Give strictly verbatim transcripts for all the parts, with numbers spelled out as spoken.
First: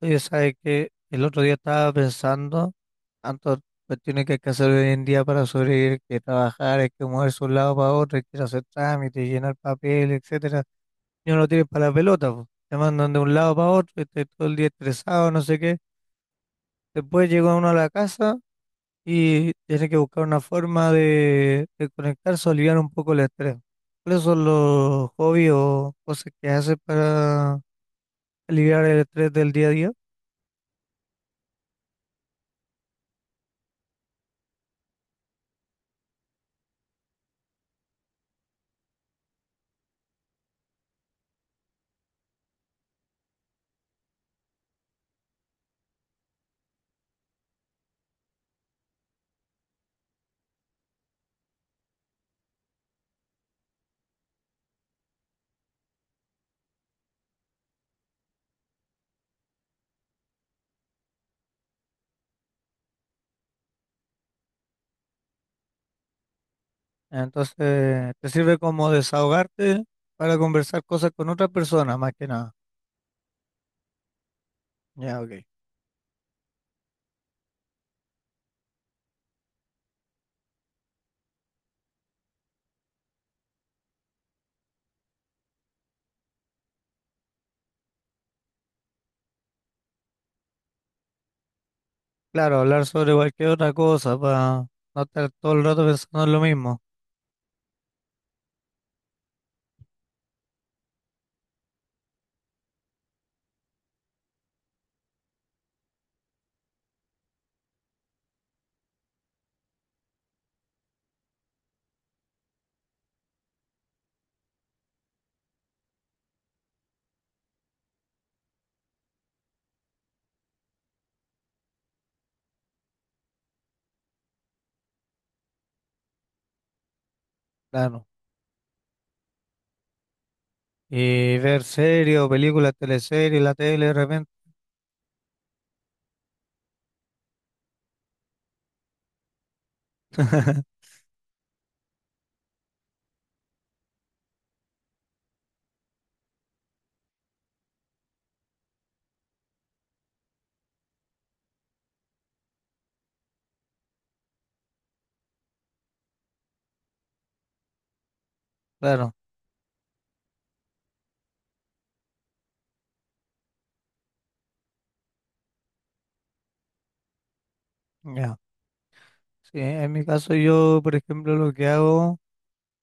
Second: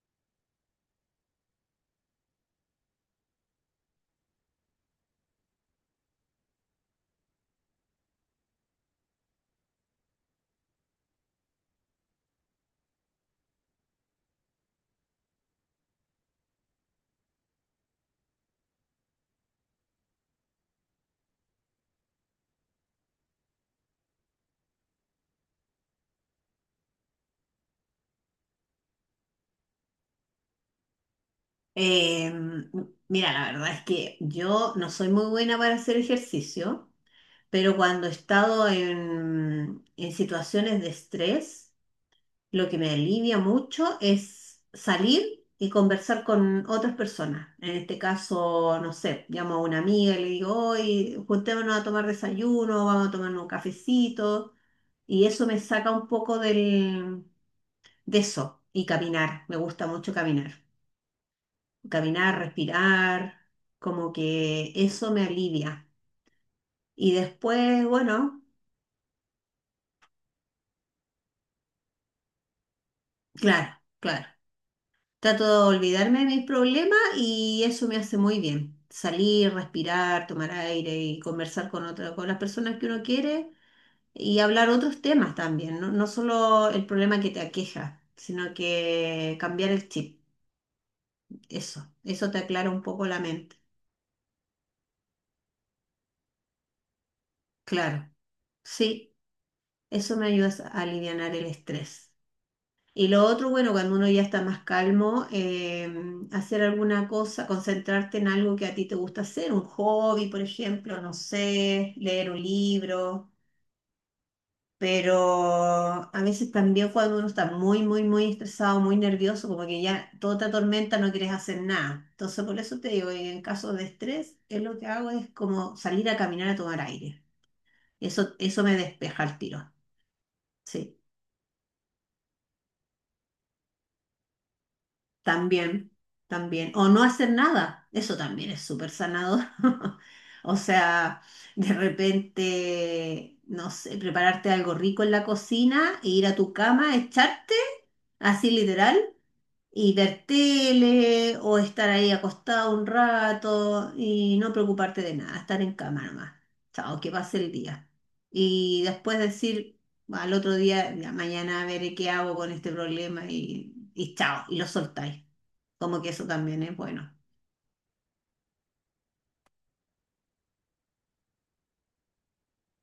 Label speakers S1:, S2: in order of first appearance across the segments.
S1: Oye, sabe que el otro día estaba pensando, tantas cuestiones que hay que hacer hoy en día para sobrevivir, que trabajar, hay que moverse de un lado para otro, hay que ir a hacer trámites, llenar papel, etcétera. Y uno lo tiene para la pelota, po. Te mandan de un lado para otro, y estás todo el día estresado, no sé qué. Después llega uno a la casa y tiene que buscar una forma de, de conectarse o aliviar un poco el estrés. ¿Cuáles son los hobbies o cosas que haces para aliviar el estrés del día a día?
S2: Eh, Mira, la verdad es que yo no soy muy buena para hacer ejercicio, pero cuando he estado en, en situaciones de estrés, lo que me alivia mucho es salir y conversar con otras personas. En este caso, no sé, llamo a una amiga y le digo, hoy juntémonos a tomar desayuno, vamos a tomar un cafecito, y eso me saca un poco del, de eso y caminar. Me gusta mucho caminar caminar, respirar, como que eso me alivia. Y
S1: Entonces,
S2: después,
S1: te
S2: bueno,
S1: sirve como desahogarte para conversar cosas con otra persona, más que nada.
S2: claro, claro.
S1: Ya, ok.
S2: Trato de olvidarme de mis problemas y eso me hace muy bien. Salir, respirar, tomar aire y conversar con otra, con las personas que uno quiere y hablar otros temas también, no, no solo el problema que te aqueja, sino que cambiar el chip. Eso, eso te
S1: Claro,
S2: aclara un
S1: hablar
S2: poco
S1: sobre
S2: la
S1: cualquier
S2: mente.
S1: otra cosa, para no estar todo el rato pensando en lo mismo.
S2: Claro, sí, eso me ayuda a alivianar el estrés. Y lo otro, bueno, cuando uno ya está más calmo, eh, hacer alguna cosa, concentrarte en algo que a ti te gusta hacer, un hobby, por ejemplo, no sé, leer un libro, pero a veces también cuando uno está muy, muy, muy estresado, muy nervioso, como que ya toda te atormenta, no quieres hacer nada. Entonces, por eso te digo, en caso de estrés, es lo que hago es como salir a caminar a tomar aire.
S1: Claro.
S2: Eso, eso me despeja el tiro. Sí.
S1: Y ver series o películas, teleseries, la tele de repente.
S2: También, también. O no hacer nada, eso también es súper sanador. O sea, de repente, no sé, prepararte algo rico en la cocina e ir a tu cama, echarte, así literal, y ver tele o estar ahí acostado un rato y no preocuparte de nada, estar en cama nomás. Chao, que pase el día. Y
S1: Claro,
S2: después decir al otro día, ya mañana veré qué hago con este problema y, y chao, y lo soltáis. Como que eso también es bueno.
S1: ya. Sí, en mi caso yo, por ejemplo, lo que hago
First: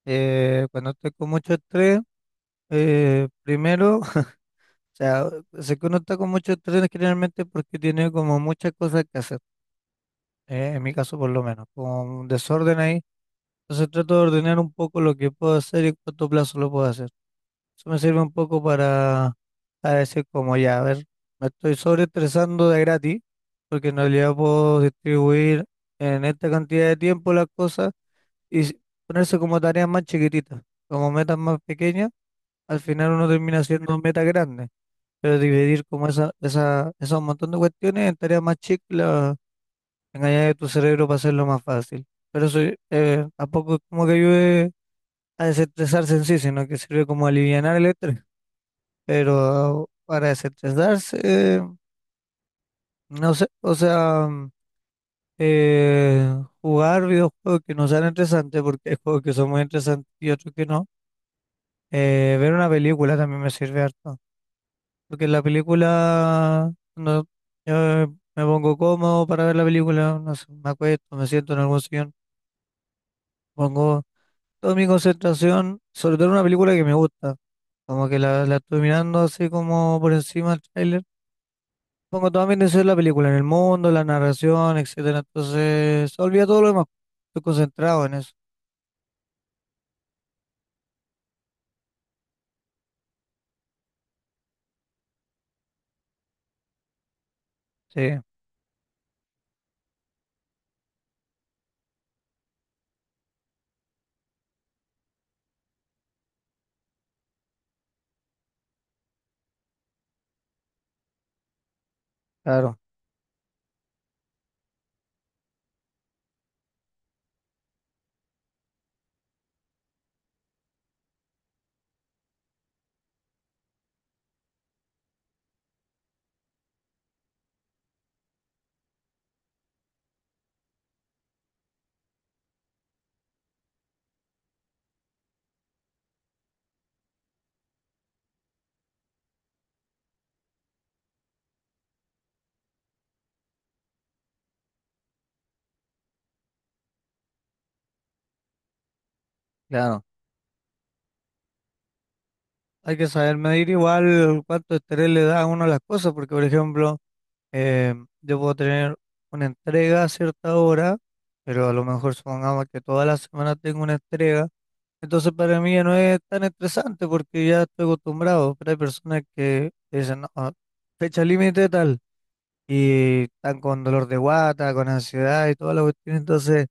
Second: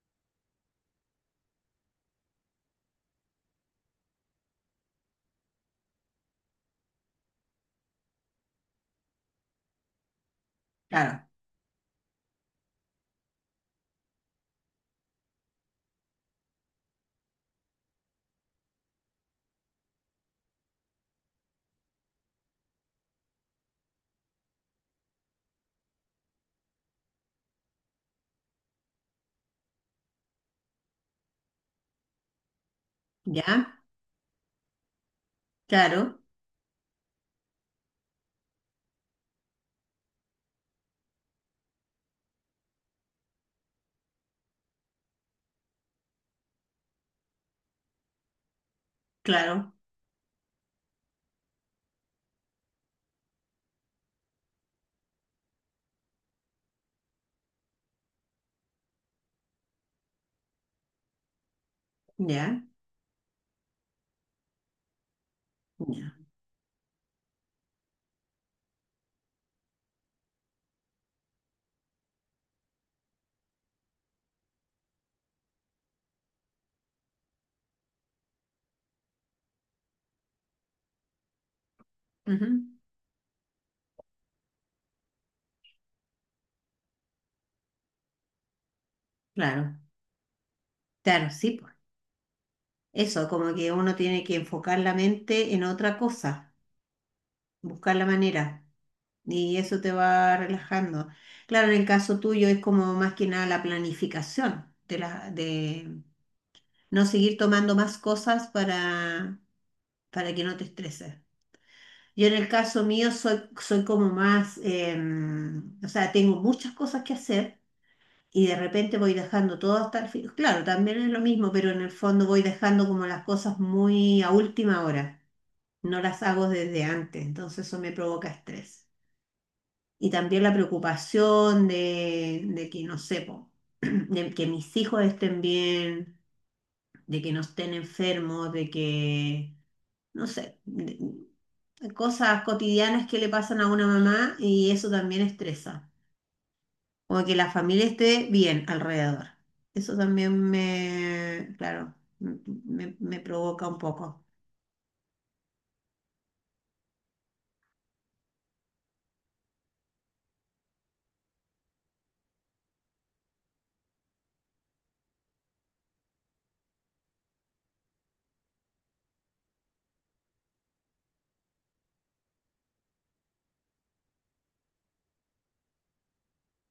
S1: eh, cuando estoy con mucho estrés, eh, primero, o sea, sé que uno está con mucho estrés generalmente porque tiene como muchas cosas que hacer. Eh, en mi caso
S2: Claro,
S1: por lo menos, con un desorden ahí. Entonces trato de ordenar un poco lo que puedo hacer y en cuánto plazo lo puedo hacer. Eso me sirve un poco para, para decir como ya, a ver, me estoy sobreestresando de gratis, porque en realidad puedo distribuir en esta cantidad de tiempo las cosas y s- ponerse como tareas más chiquititas, como metas más pequeñas, al final uno termina
S2: ya,
S1: haciendo metas grandes, pero dividir como
S2: claro,
S1: esa, esa, esos montón de cuestiones en tareas más chicas. Engañar a tu cerebro para hacerlo más fácil. Pero eso eh, tampoco es como que ayude a desestresarse en sí, sino que sirve como alivianar el estrés.
S2: claro,
S1: Pero para desestresarse, eh, no sé, o sea, mm, eh, jugar videojuegos que no sean interesantes porque hay juegos que son muy interesantes y otros que no. Eh, ver
S2: ya,
S1: una película también me sirve harto. Porque la
S2: ya.
S1: película, no, yo me pongo cómodo para ver la película, no sé, me acuesto, me siento en algún sillón, pongo toda mi concentración, sobre todo en una película que me gusta. Como que la, la estoy mirando así como por encima del tráiler. Pongo toda mi
S2: Ujú.
S1: atención en la película, en el mundo, la narración, etcétera. Entonces, se olvida todo lo demás. Estoy concentrado en eso.
S2: Claro, claro, sí, pues. Eso, como que uno tiene que enfocar la mente en otra cosa, buscar
S1: Sí,
S2: la manera, y eso te va relajando. Claro, en el caso tuyo es como más que nada la planificación de la, de no seguir tomando más cosas para, para que no te estreses. Yo en el
S1: claro,
S2: caso mío soy, soy como más, em, o sea, tengo muchas cosas que hacer y de repente voy dejando todo hasta el fin. Claro, también es lo mismo, pero en el fondo voy dejando como las cosas muy a última hora. No las hago desde antes, entonces eso me provoca estrés. Y también la preocupación de, de que, no sé, po, de que mis hijos estén bien, de que no estén enfermos, de que, no sé, de- cosas cotidianas que le pasan a una mamá y eso también estresa. Como que la familia esté bien alrededor. Eso
S1: claro.
S2: también me, claro, m- me,
S1: Hay que
S2: me
S1: saber
S2: provoca
S1: medir
S2: un poco.
S1: igual cuánto estrés le da a uno a las cosas, porque por ejemplo, eh, yo puedo tener una entrega a cierta hora, pero a lo mejor supongamos que toda la semana tengo una entrega. Entonces para mí ya no es tan estresante porque ya estoy acostumbrado, pero hay personas que dicen, no, ah, fecha límite tal, y están con dolor de guata, con ansiedad y toda la cuestión, entonces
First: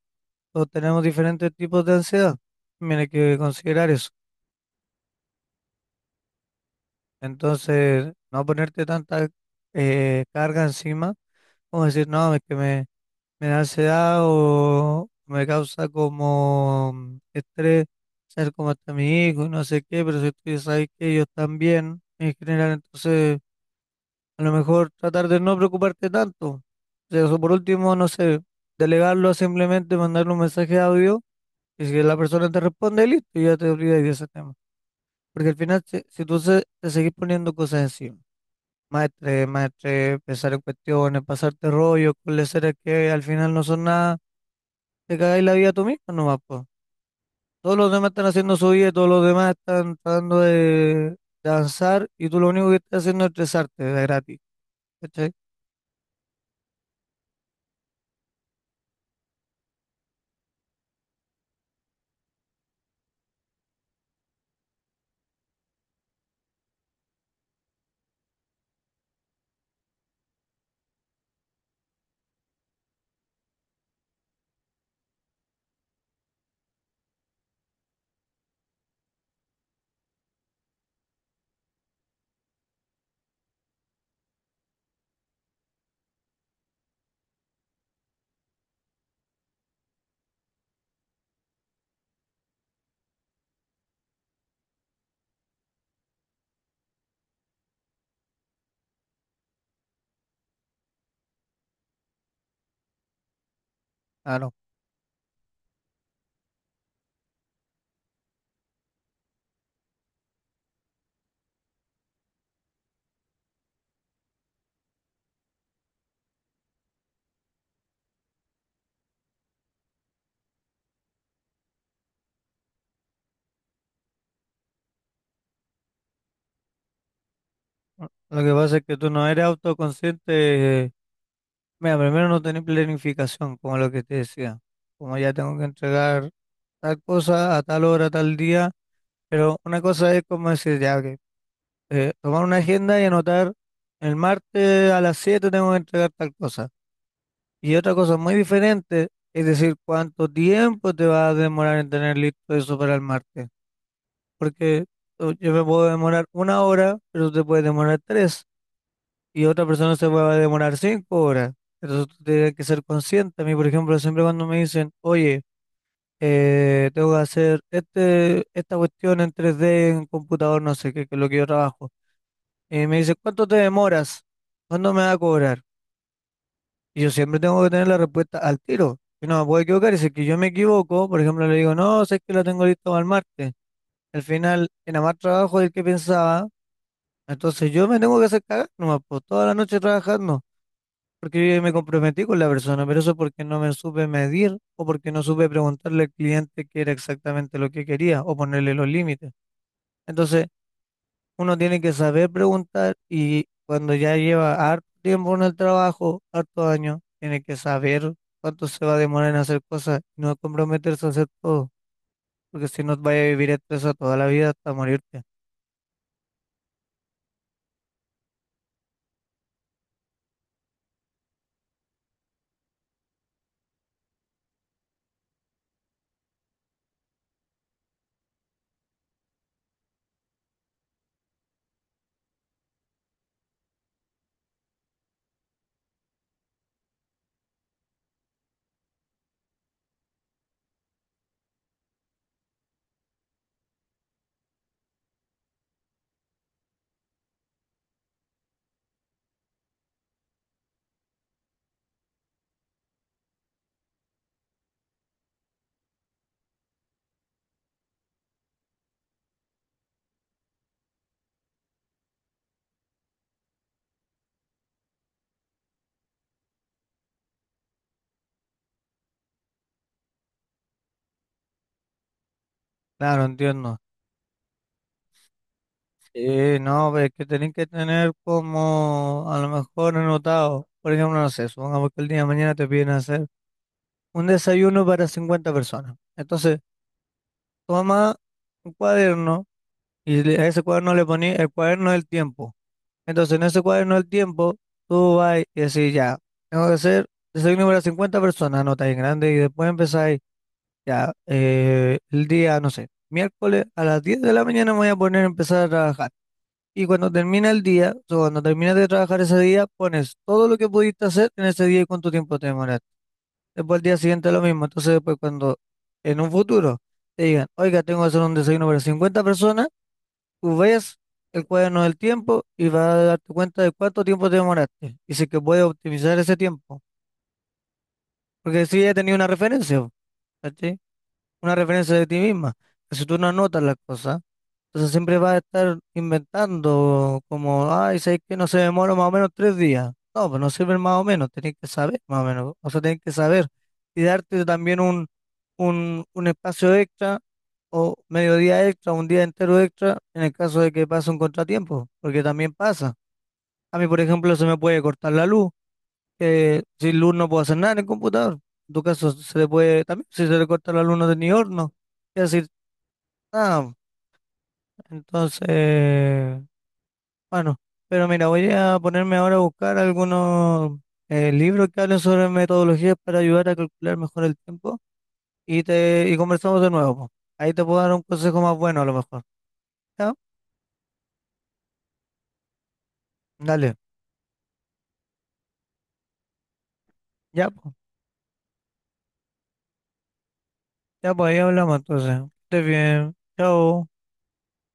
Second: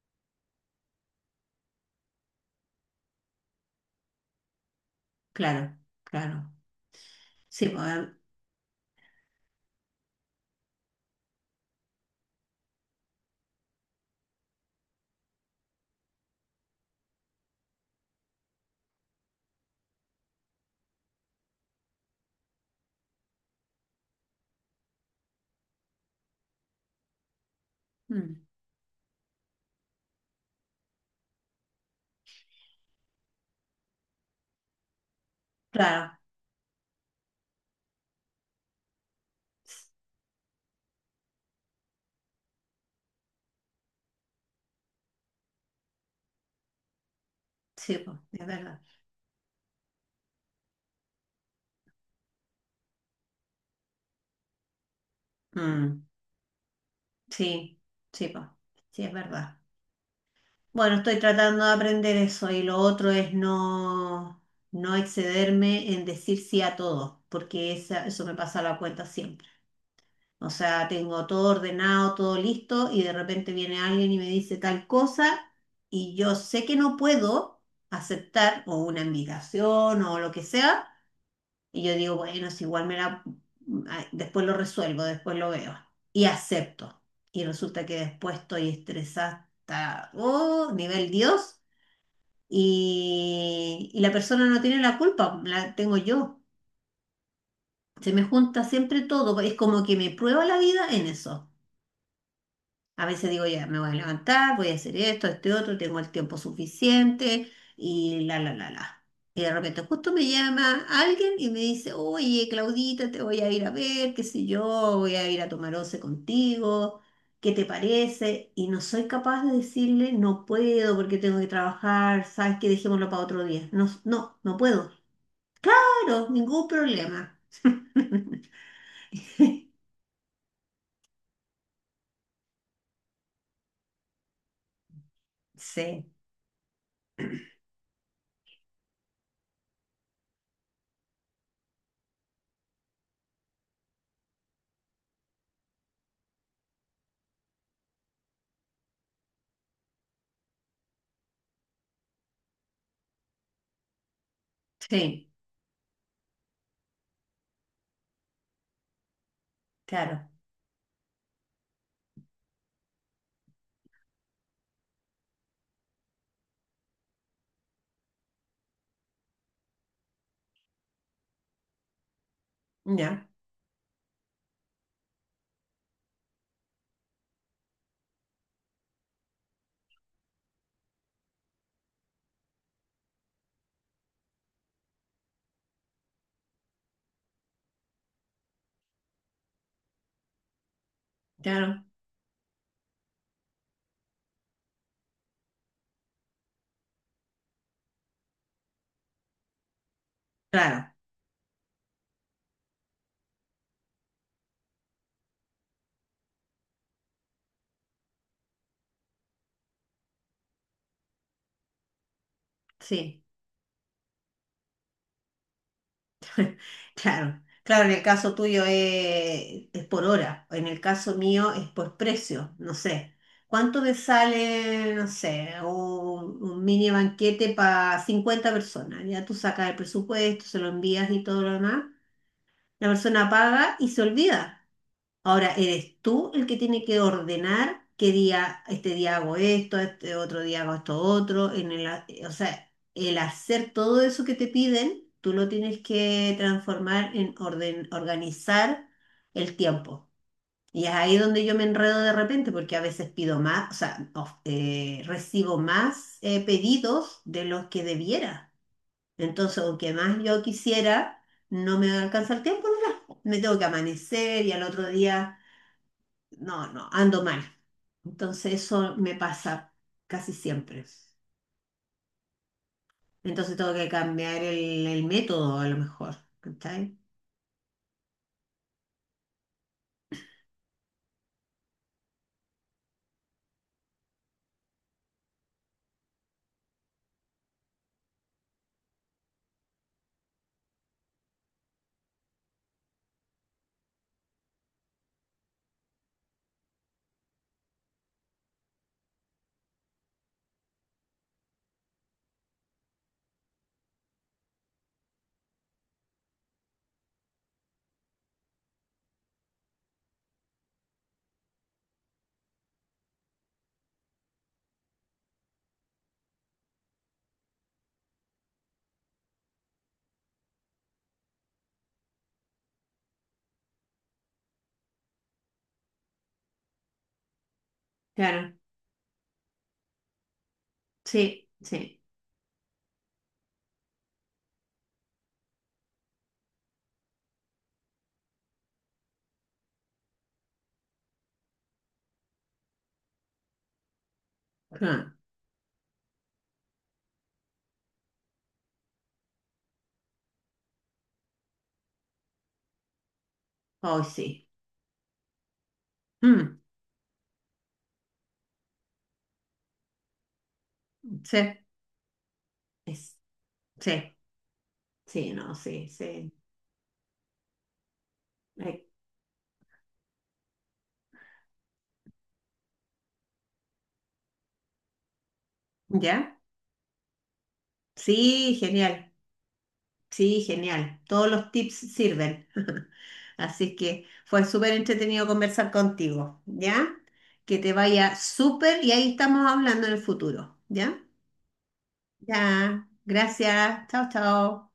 S1: todos tenemos diferentes tipos de ansiedad, también hay que considerar eso.
S2: Claro, claro. Sí, pues, eh,
S1: Entonces, no ponerte tanta eh, carga encima, como decir, no, es que me... Me da ansiedad o me causa como mm, estrés ser como está mi hijo y no sé qué, pero si tú ya sabes que ellos están bien en general, entonces a lo mejor tratar de no preocuparte tanto. O sea, eso por último, no sé,
S2: mm,
S1: delegarlo a simplemente mandarle un mensaje de audio y si la persona te responde, listo, ya te olvidas de ese tema. Porque al final, si,
S2: claro.
S1: si tú se- te seguís poniendo cosas encima, maestre maestre pensar en cuestiones, pasarte rollos con leseras que al final no son nada, te cagáis la vida tú mismo nomás, po. Todos los
S2: Sí,
S1: demás
S2: pues,
S1: están
S2: es
S1: haciendo su
S2: verdad.
S1: vida, todos los demás están tratando de danzar, y tú lo único que estás haciendo es estresarte de gratis, ¿cachai?
S2: Mm, sí, sí, pues, sí, es verdad. Bueno, estoy tratando de aprender eso y lo otro es no, no excederme en decir sí a todo, porque esa- eso me pasa la cuenta siempre. O sea, tengo todo ordenado, todo listo y de repente viene alguien y me dice tal cosa y yo sé que no puedo aceptar o una invitación o lo que sea y yo digo, bueno, si igual me la, ah, después lo resuelvo, después lo veo y acepto. Y resulta que después estoy estresada hasta, oh, nivel Dios y, y la persona no tiene la culpa, la tengo yo. Se me junta siempre todo, es como que me prueba la vida en eso. A veces digo, ya, me voy a
S1: Ah, no.
S2: levantar, voy a hacer esto, este otro, tengo el tiempo suficiente y la, la, la, la. Y de repente justo me llama alguien y me dice, oye, Claudita, te voy a ir a ver, qué sé yo, voy a ir a tomar once contigo, ¿qué te parece? Y no soy capaz de decirle, no puedo porque tengo que trabajar, sabes que dejémoslo para otro día. No, no, no puedo. Claro, ningún problema.
S1: Lo que pasa es que tú no eres autoconsciente. eh, Mira, primero no tenés planificación, como lo que te decía. Como ya tengo que
S2: Sí,
S1: entregar tal cosa a tal hora, tal día. Pero una cosa es como decir, ya, que tomar una agenda y anotar el martes a las siete tengo que entregar tal cosa. Y otra cosa muy diferente es decir cuánto tiempo te va a demorar en tener listo eso para el martes. Porque
S2: sí,
S1: o- yo me puedo demorar una hora, pero te puede demorar tres. Y otra persona se
S2: claro,
S1: va a demorar cinco horas. Entonces tú tienes que ser consciente. A mí, por ejemplo, siempre cuando me dicen, oye, eh, tengo que hacer este, esta cuestión en tres d en computador, no sé qué, que es lo que yo trabajo. Y me dicen,
S2: ya,
S1: ¿cuánto te demoras? ¿Cuándo me va a cobrar? Y yo siempre tengo que tener la respuesta al tiro. Yo no me puedo equivocar. Y si es que yo me equivoco, por ejemplo, le digo, no, sé que lo tengo listo para el martes. Al final, era más trabajo del que pensaba. Entonces yo me tengo que hacer cagar nomás, pues, toda la noche trabajando. Porque yo me
S2: claro,
S1: comprometí con la persona, pero eso porque no me supe medir o porque no supe preguntarle al cliente qué era exactamente lo que quería o ponerle los límites. Entonces,
S2: claro,
S1: uno tiene que saber preguntar y cuando ya lleva harto tiempo en el trabajo, harto años, tiene que saber cuánto se va a demorar en hacer cosas y no comprometerse a hacer todo, porque si no vaya
S2: sí.
S1: a vivir estresado toda la vida hasta morirte.
S2: Claro, claro, en el caso tuyo eh, es, por hora, en el caso mío es por precio, no sé. ¿Cuánto me sale, no sé, un, un mini banquete para cincuenta personas? Ya tú sacas el presupuesto, se lo envías y todo lo demás. La persona paga y se olvida. Ahora, eres tú el que tiene que ordenar qué día, este día hago esto, este otro día hago esto otro, en el, ha- o sea, el hacer todo eso que te piden, tú lo tienes que transformar en orden, organizar el tiempo. Y es ahí donde yo me enredo de repente, porque a veces pido más, o sea, of- eh, recibo más eh, pedidos de los que debiera. Entonces, aunque más yo quisiera, no me alcanza el tiempo, no, me tengo que amanecer y al otro día no, no, ando mal. Entonces eso me pasa casi siempre.
S1: Claro,
S2: Entonces tengo
S1: entiendo.
S2: que cambiar el, el método a lo mejor.
S1: Sí, no,
S2: ¿Cachai?
S1: pero es que tenés que tener como a lo mejor anotado, por ejemplo, no sé, supongamos que el día de mañana te piden hacer un desayuno para cincuenta personas. Entonces, toma un cuaderno y le- a ese cuaderno le poní el cuaderno del tiempo. Entonces, en ese cuaderno del tiempo, tú vas y decís, ya, tengo que hacer, soy número cincuenta personas, anota en grande, y después empezáis, ya, eh, el día, no sé, miércoles a las diez de la mañana me voy a poner a empezar a trabajar. Y cuando termina el día, o sea, cuando terminas de trabajar ese día, pones todo lo que pudiste hacer en ese día y cuánto tiempo te demoraste. Después al día siguiente lo mismo. Entonces, después cuando en un futuro te digan, oiga, tengo que hacer un desayuno para cincuenta personas, tú ves el cuaderno del tiempo y vas a darte cuenta de cuánto tiempo te demoraste. Y si es que puedes optimizar ese tiempo.
S2: Claro,
S1: Porque si ya tenías una referencia, po, ¿cachai?
S2: sí,
S1: Una referencia
S2: sí,
S1: de ti misma, que si tú no anotas las cosas, entonces siempre vas a estar inventando como, ay, sabes que no se demora más o menos tres días. No, pues no sirve más o menos, tenés que saber más o menos. O sea, tenés que saber y darte también un,
S2: claro.
S1: un, un espacio extra o mediodía extra, un día entero extra en el caso de que pase un contratiempo, porque también pasa. A mí, por
S2: Hoy
S1: ejemplo, se
S2: sí.
S1: me puede cortar la luz,
S2: Mm,
S1: que sin luz no puedo hacer nada en el computador. En tu caso, se le puede, también, si se le corta la luz, no tenía
S2: sí,
S1: horno. Y decir,
S2: es-
S1: ah.
S2: sí, sí, no, sí, sí.
S1: Entonces, bueno. Pero mira, voy a
S2: Ay,
S1: ponerme ahora a buscar algunos eh, libros que hablen sobre metodologías para ayudar a calcular mejor el tiempo. Y te, y
S2: ¿ya?
S1: conversamos de nuevo, po. Ahí te puedo dar un consejo
S2: Sí,
S1: más bueno, a lo
S2: genial.
S1: mejor. ¿Ya?
S2: Sí, genial. Todos los tips sirven.
S1: Dale.
S2: Así que fue súper entretenido conversar contigo, ¿ya?
S1: Ya,
S2: Que te
S1: pues.
S2: vaya súper y ahí estamos hablando en el futuro, ¿ya?
S1: Ya, pues, ahí hablamos entonces. Que estés
S2: Ya,
S1: bien.
S2: gracias.
S1: Chao.
S2: Chao, chao.